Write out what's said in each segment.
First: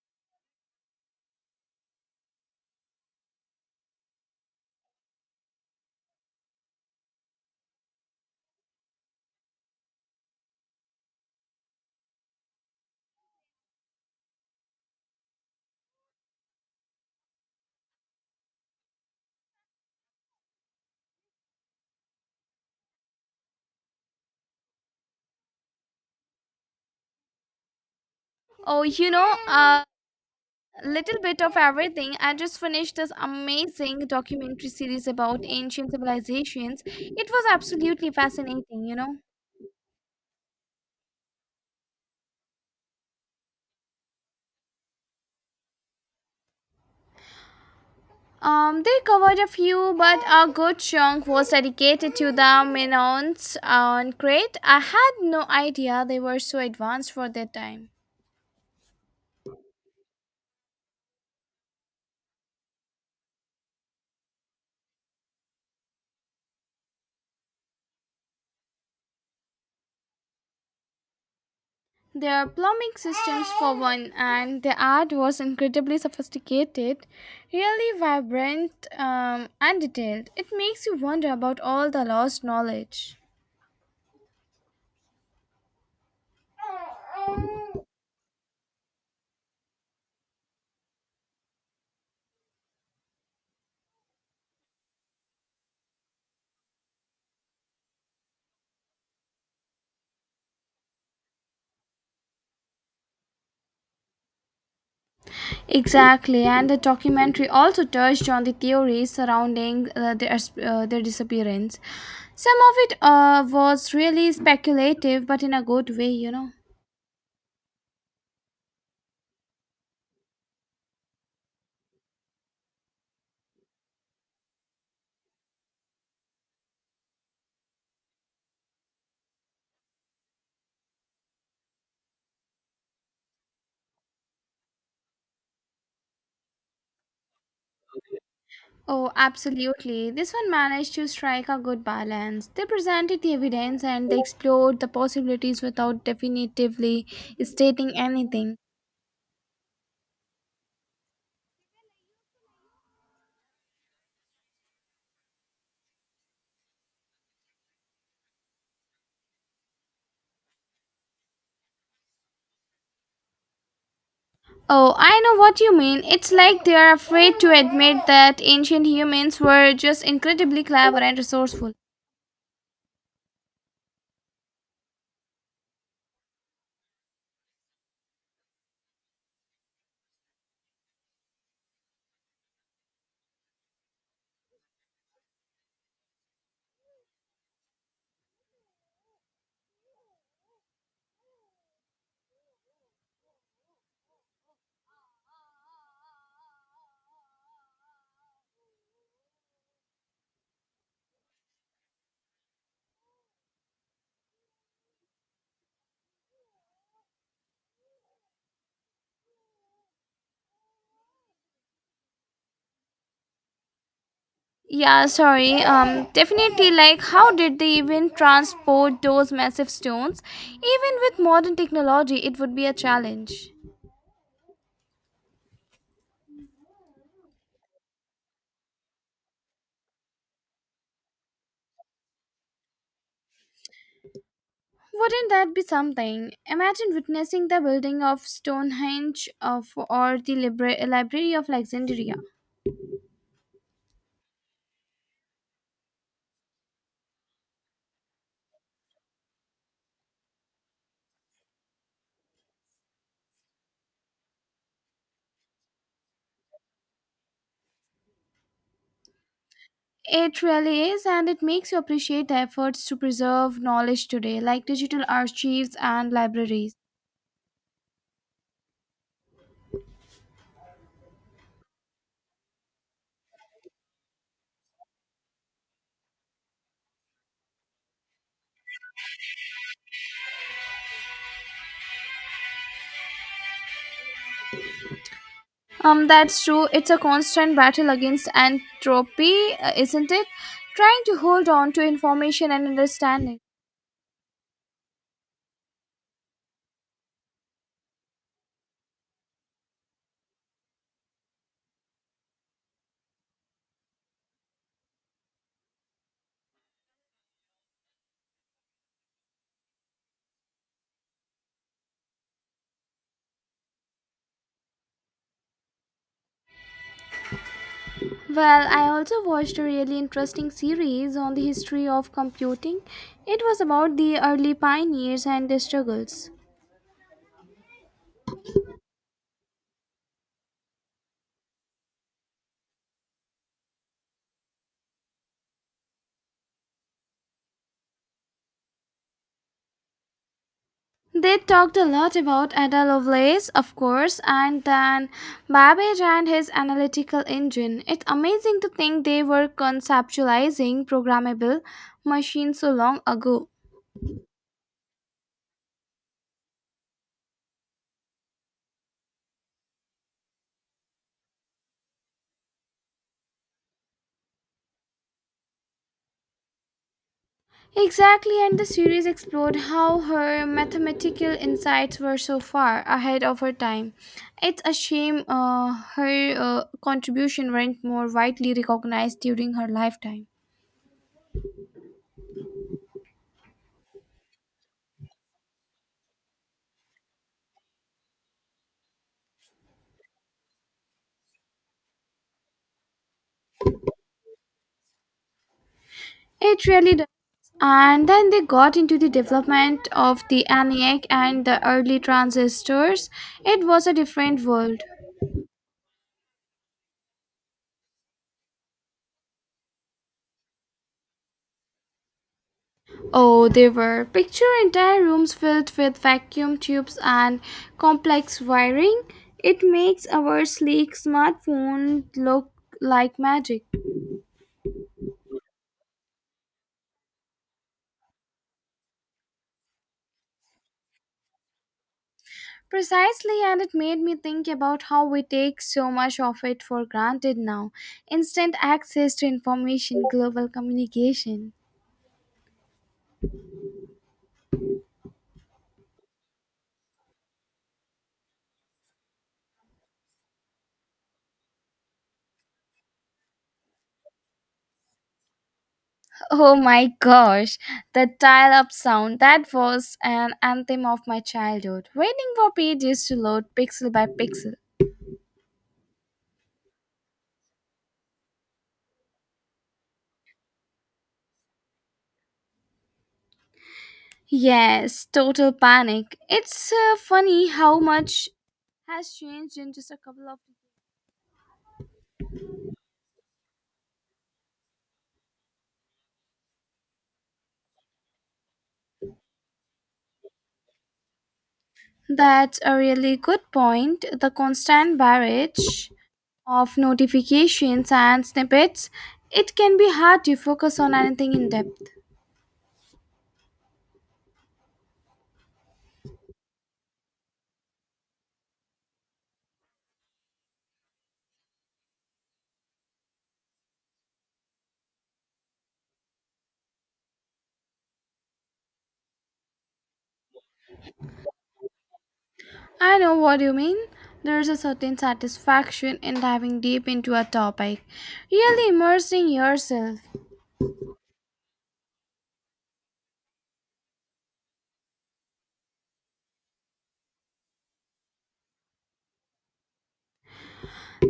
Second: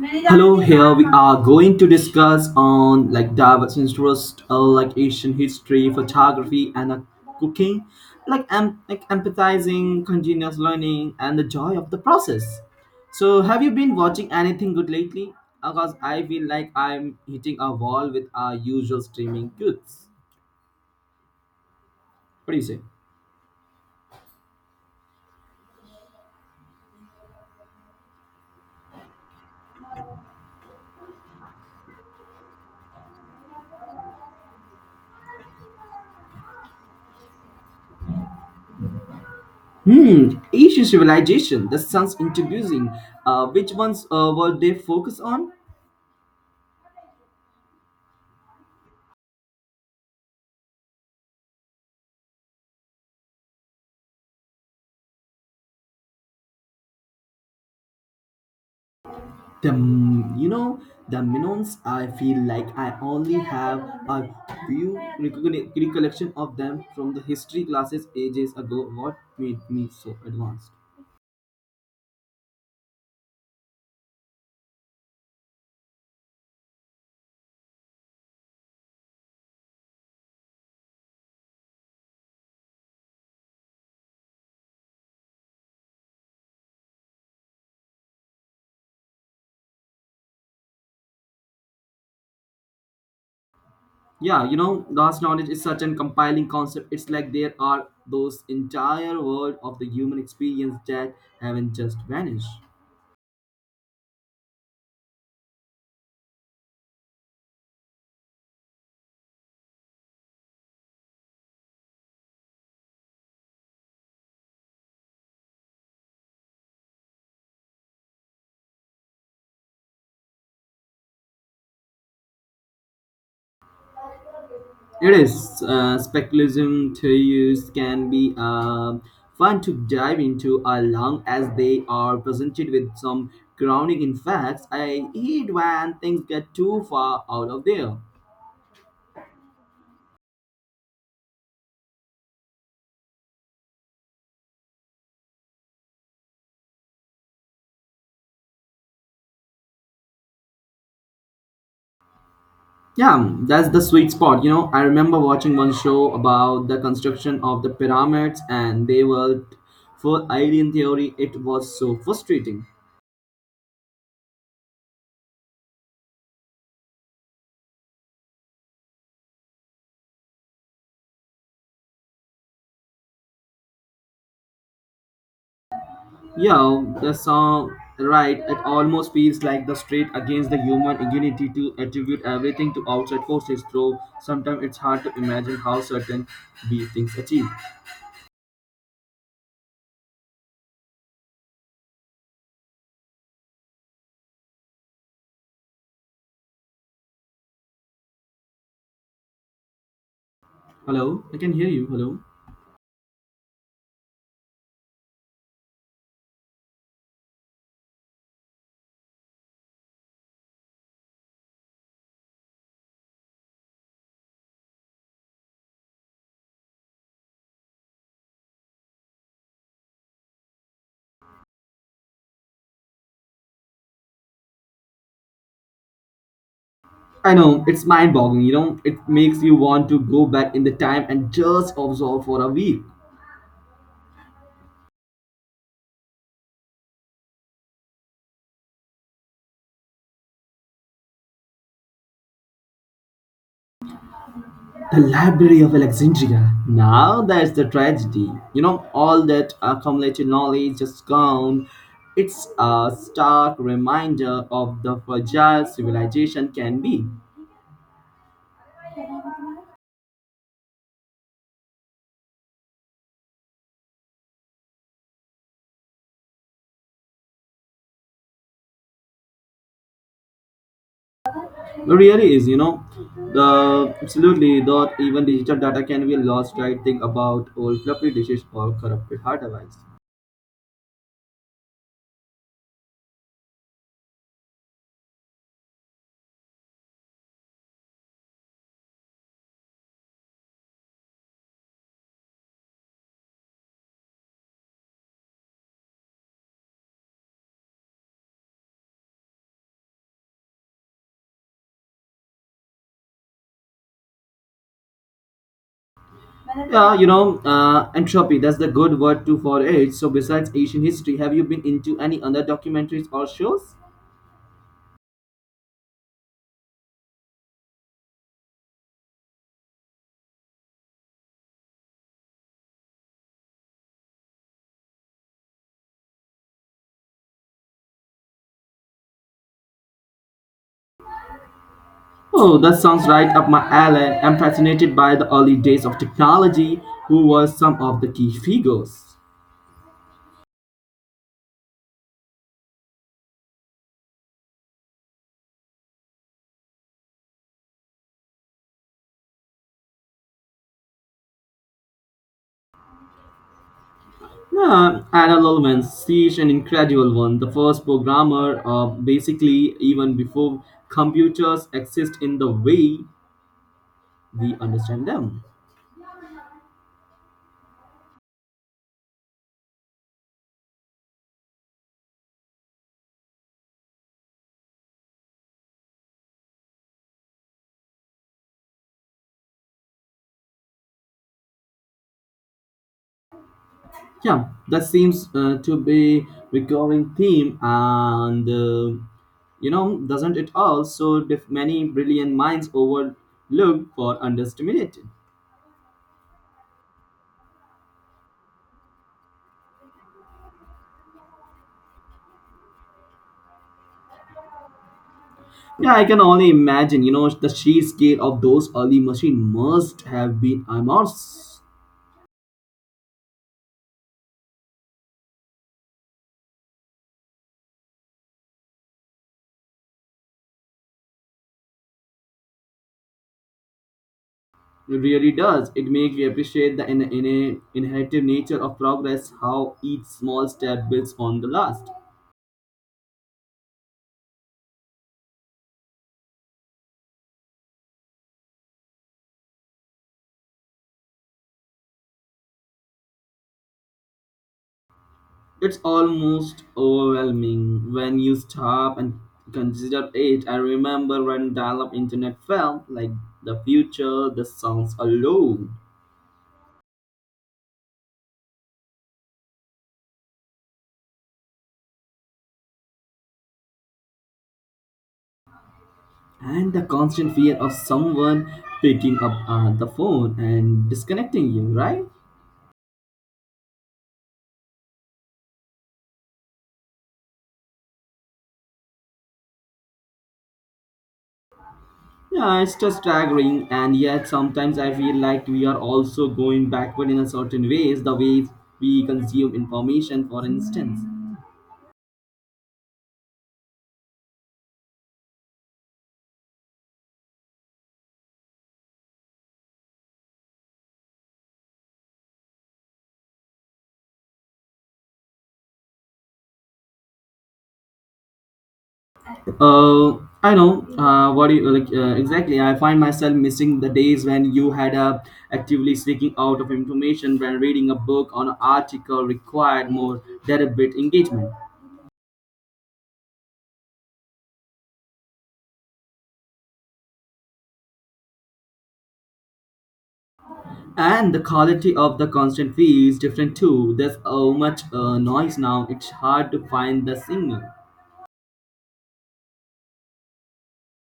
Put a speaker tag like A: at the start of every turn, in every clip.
A: Hello, here we are going to discuss on like diverse interests, like Asian history, photography, and cooking, like empathizing, continuous learning, and the joy of the process. So, have you been watching anything good lately? Because I feel like I'm hitting a wall with our usual streaming goods. What do you say?
B: Oh, you know, a little bit of everything. I just finished this amazing documentary series about ancient civilizations. It was absolutely fascinating.
A: Hmm, Asian civilization. That sounds introducing. Which ones were they focused on?
B: They covered a few, but a good chunk was dedicated to the Minoans on Crete. I had no idea they were so advanced for their time.
A: The you know the Minons. I feel like I only have a few recollection of them from the history classes ages ago. What made me so advanced?
B: There are plumbing systems for one, and the art was incredibly sophisticated, really vibrant and detailed. It makes you wonder about all the lost knowledge.
A: Yeah, you know, vast knowledge is such an compiling concept. It's like there are those entire world of the human experience that haven't just vanished.
B: Exactly, and the documentary also touched on the theories surrounding their disappearance. Some of it was really speculative, but in a good way.
A: It is. Speculation theories can be fun to dive into as long as they are presented with some grounding in facts. I hate when things get too far out of there.
B: Oh, absolutely. This one managed to strike a good balance. They presented the evidence and they explored the possibilities without definitively stating anything.
A: Yeah, that's the sweet spot. You know, I remember watching one show about the construction of the pyramids, and they were for alien theory. It was so frustrating.
B: Oh, I know what you mean. It's like they are afraid to admit that ancient humans were just incredibly clever and resourceful.
A: Yeah, the song, right, it almost feels like the straight against the human ingenuity to attribute everything to outside forces, though sometimes it's hard to imagine how certain these things achieve. Hello, I can hear you. Hello.
B: Yeah, sorry. Definitely. Like, how did they even transport those massive stones? Even with modern technology, it would be a challenge.
A: I know, it's mind boggling, you know, it makes you want to go back in the time and just observe for a week.
B: Wouldn't that be something? Imagine witnessing the building of Stonehenge of, or the Library of Alexandria.
A: The Library of Alexandria. Now that's the tragedy. You know, all that accumulated knowledge just gone. It's a stark reminder of the fragile civilization can be.
B: It really is, and it makes you appreciate the efforts to preserve knowledge today, like digital archives and libraries.
A: It really is, you know. The absolutely not even digital data can be lost, right? Think about old floppy dishes or corrupted hard drives.
B: That's true. It's a constant battle against entropy, isn't it? Trying to hold on to information and understand it.
A: Yeah, you know, entropy, that's the good word too for it. So besides Asian history, have you been into any other documentaries or shows?
B: Well, I also watched a really interesting series on the history of computing. It was about the early pioneers and their struggles.
A: Oh, that sounds right up my alley. I'm fascinated by the early days of technology, who were some of the key figures.
B: They talked a lot about Ada Lovelace, of course, and then Babbage and his analytical engine. It's amazing to think they were conceptualizing programmable machines so long ago.
A: Yeah, Ada Lovelace, she's an incredible one. The first programmer, basically, even before computers exist in the way we understand them.
B: Exactly, and the series explored how her mathematical insights were so far ahead of her time. It's a shame her contribution weren't more widely recognized during her lifetime.
A: Yeah, that seems to be recurring theme, and doesn't it also? Many brilliant minds overlooked or underestimated.
B: It really does. And then they got into the development of the ENIAC and the early transistors. It was a different world.
A: Yeah, I can only imagine. You know, the sheer scale of those early machines must have been immense.
B: Oh, they were. Picture entire rooms filled with vacuum tubes and complex wiring. It makes our sleek smartphone look like magic.
A: It really does. It makes you appreciate the in inherited nature of progress, how each small step builds on the last.
B: Precisely, and it made me think about how we take so much of it for granted now. Instant access to information, global communication.
A: It's almost overwhelming when you stop and consider it. I remember when dial-up internet felt like the future, the sounds alone,
B: Oh my gosh, the dial up sound. That was an anthem of my childhood. Waiting for pages to load pixel by pixel.
A: and the constant fear of someone picking up the phone and disconnecting you, right?
B: Yes, total panic. It's funny how much has changed in just a couple of.
A: Yeah, it's just staggering, and yet sometimes I feel like we are also going backward in a certain ways, the way we consume information, for instance.
B: That's a really good point. The constant barrage of notifications and snippets, it can be hard to focus on anything in depth.
A: Uh, I know. What do you like exactly? I find myself missing the days when you had actively seeking out of information when reading a book or an article required more deliberate engagement.
B: I know what you mean. There's a certain satisfaction in diving deep into a topic, really immersing yourself.
A: And the quality of the constant feed is different too. There's so much noise now; it's hard to find the signal.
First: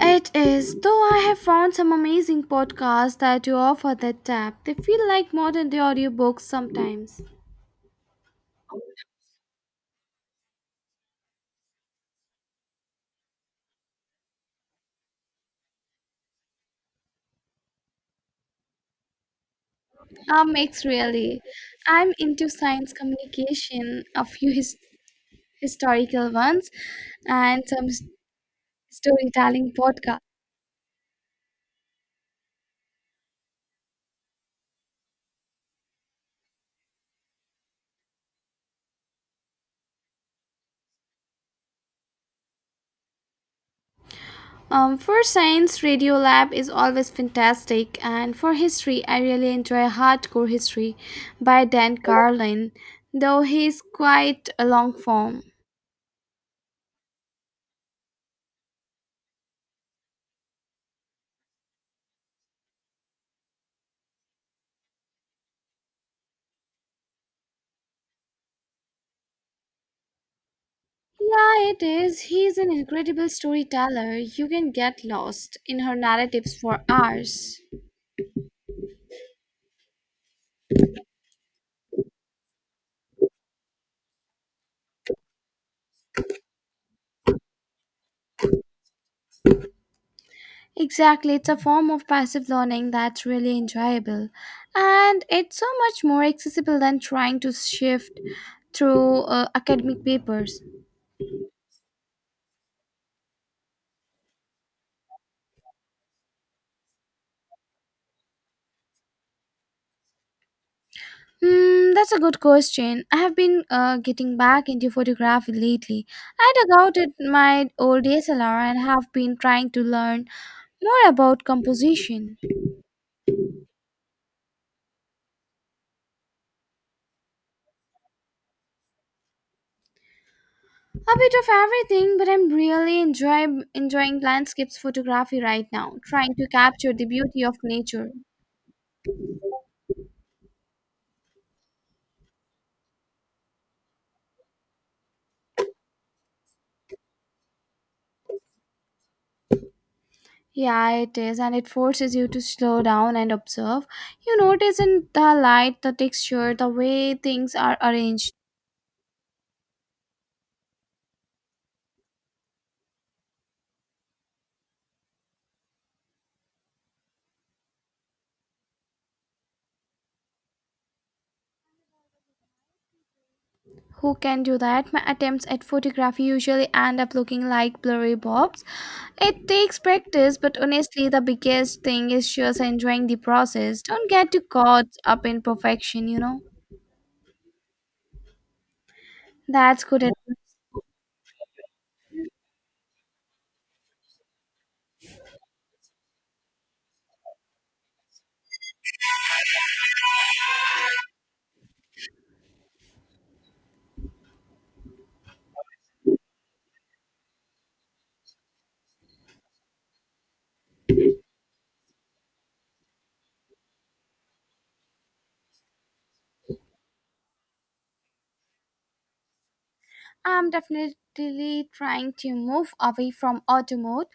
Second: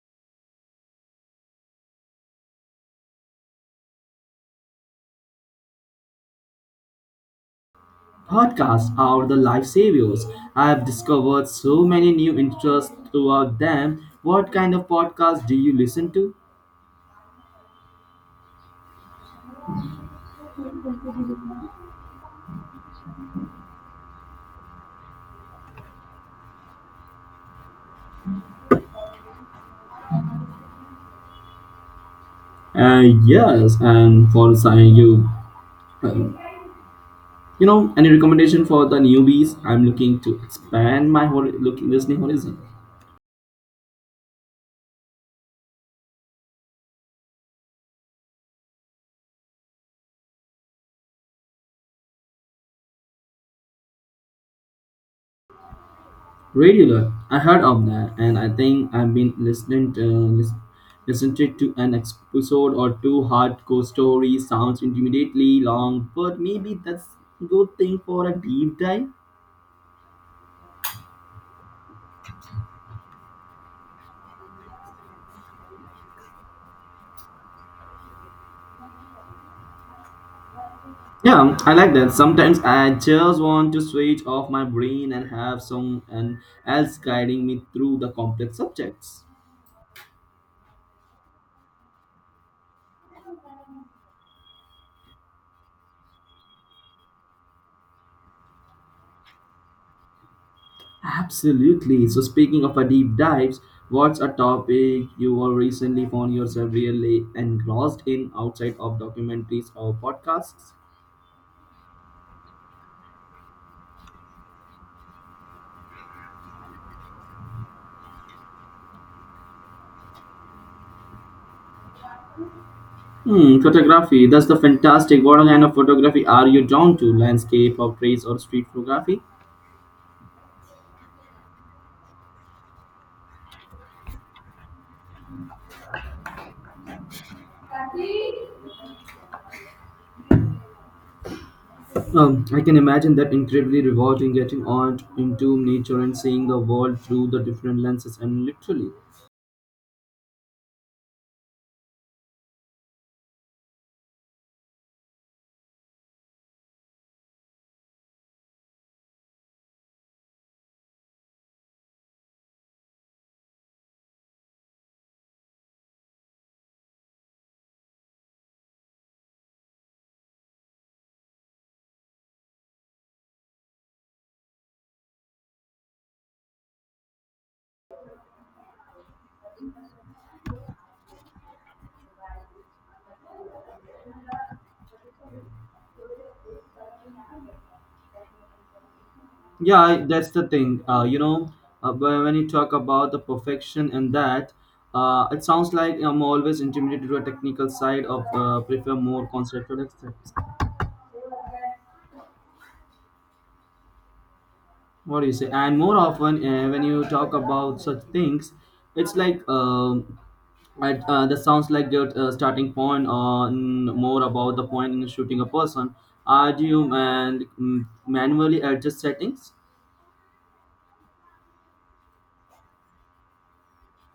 B: It is, though I have found some amazing podcasts that you offer that tap. They feel like modern day audiobooks sometimes.
A: Podcasts are the lifesavers. I've discovered so many new interests throughout them. What kind of podcast do you listen to?
B: A mix, really. I'm into science communication, a few historical ones, and some storytelling podcasts.
A: Yes, and for sign you, um, you know, any recommendation for the newbies? I'm looking to expand my listening horizon.
B: For science, Radio Lab is always fantastic, and for history, I really enjoy Hardcore History by Dan Carlin, though he's quite a long form.
A: Radiola, I heard of that, and I think I've been lis- listened to an episode or two. Hardcore story sounds intimidatingly long, but maybe that's a good thing for a deep dive.
B: Yeah, it is. He's an incredible storyteller. You can get lost in her narratives for hours.
A: Yeah, I like that. Sometimes I just want to switch off my brain and have someone else guiding me through the complex subjects.
B: Exactly. It's a form of passive learning that's really enjoyable. And it's so much more accessible than trying to shift through academic papers.
A: Absolutely. So, speaking of a deep dives, what's a topic you were recently found yourself really engrossed in outside of documentaries or podcasts?
B: Hmm, that's a good question. I have been getting back into photography lately. I dug out at my old DSLR and have been trying to learn more about composition.
A: Hmm, photography. That's the fantastic. What kind of photography are you drawn to? Landscape, portraits, or street photography?
B: A bit of everything, but I'm enjoying landscapes photography right now, trying to capture the beauty of nature.
A: I can imagine that incredibly rewarding getting out into nature and seeing the world through the different lenses and literally.
B: Yeah, it is, and it forces you to slow down and observe. You notice in the light, the texture, the way things are arranged. Who can do that? My attempts at photography usually end up looking like blurry bobs. It takes practice, but honestly, the biggest thing is just enjoying the process. Don't get too caught up in perfection, you know?
A: Yeah,
B: That's
A: I,
B: good
A: that's the
B: advice.
A: thing. But when you talk about the perfection and that, it sounds like I'm always intimidated to a technical side of prefer more conceptual aspects. What do you say and more often when you talk about such things it's like that sounds like your starting point on more about the point in shooting a person, are you manually adjust settings?
B: I'm definitely trying to move away from auto mode.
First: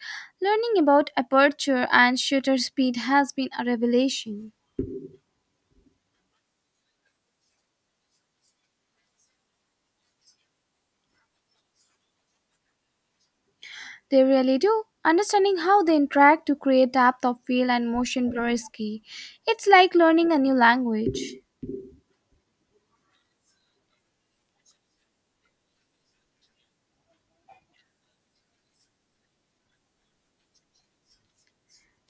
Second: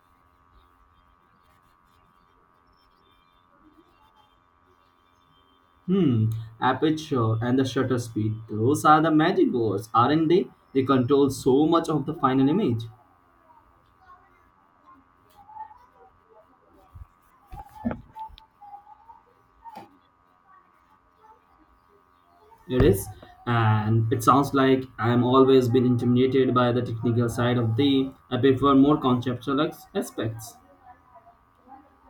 B: Learning about aperture and shutter speed has been a revelation.
A: Hmm, aperture and the shutter speed, those are the magic words, aren't they? They control so much of the final image.
B: They really do. Understanding how they interact to create depth of feel and motion blur is key. It's like learning a new language.
A: It is, and it sounds like I'm always been intimidated by the technical side of the. I prefer more conceptual aspects.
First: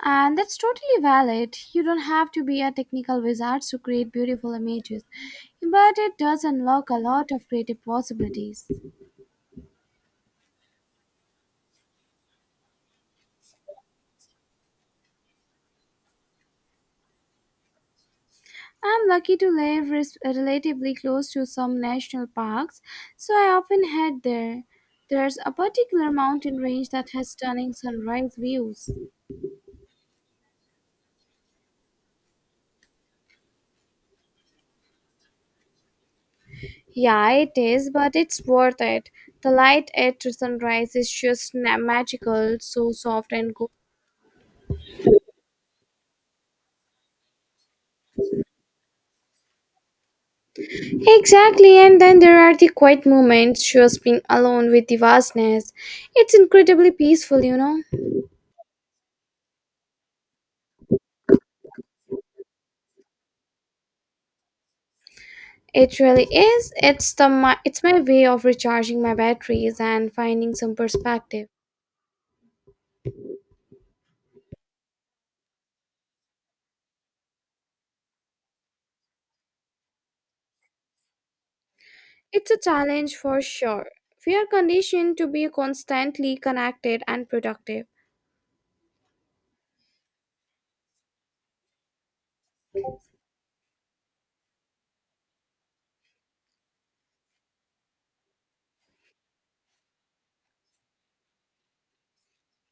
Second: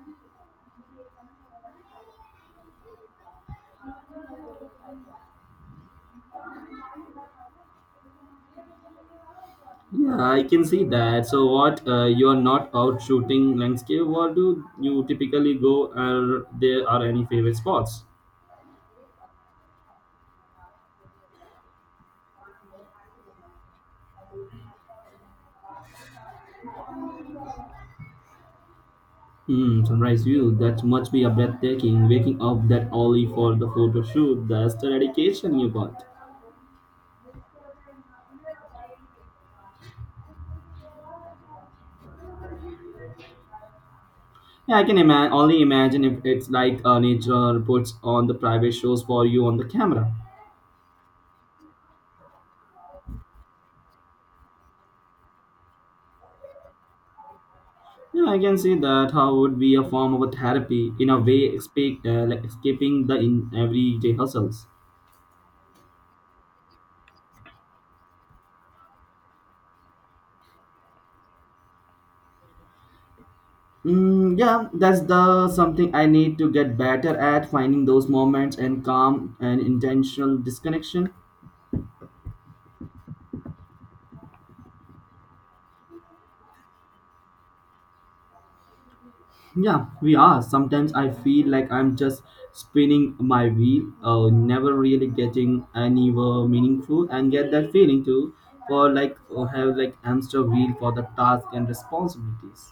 B: And that's totally valid. You don't have to be a technical wizard to create beautiful images, but it does unlock a lot of creative possibilities.
A: Yeah, I can see that. So, what you are not out shooting landscape? What do you typically go? Are there are any favorite spots?
B: I'm lucky to live relatively close to some national parks, so I often head there. There's a particular mountain range that has stunning sunrise views.
A: Hmm, sunrise view. That must be a breathtaking. Waking up that early for the photo shoot. That's the dedication you got.
B: Yeah, it is, but it's worth it. The light at sunrise is just magical, so soft and cool.
A: Yeah, only imagine if it's like nature puts on the private shows for you on the camera.
B: Exactly, and then there are the quiet moments, just being alone with the vastness. It's incredibly peaceful, you know.
A: Yeah, I can see that how would be a form of a therapy in a way, escape, like escaping the in everyday hustles.
B: It really is. It's my way of recharging my batteries and finding some perspective.
A: Mm, yeah, that's the something I need to get better at finding those moments and calm and intentional disconnection.
B: It's a challenge for sure. We are conditioned to be constantly connected and productive.
A: Yeah, we are. Sometimes I feel like I'm just spinning my wheel, never really getting anywhere meaningful, and get that feeling too, for like or have like hamster wheel for the task and responsibilities.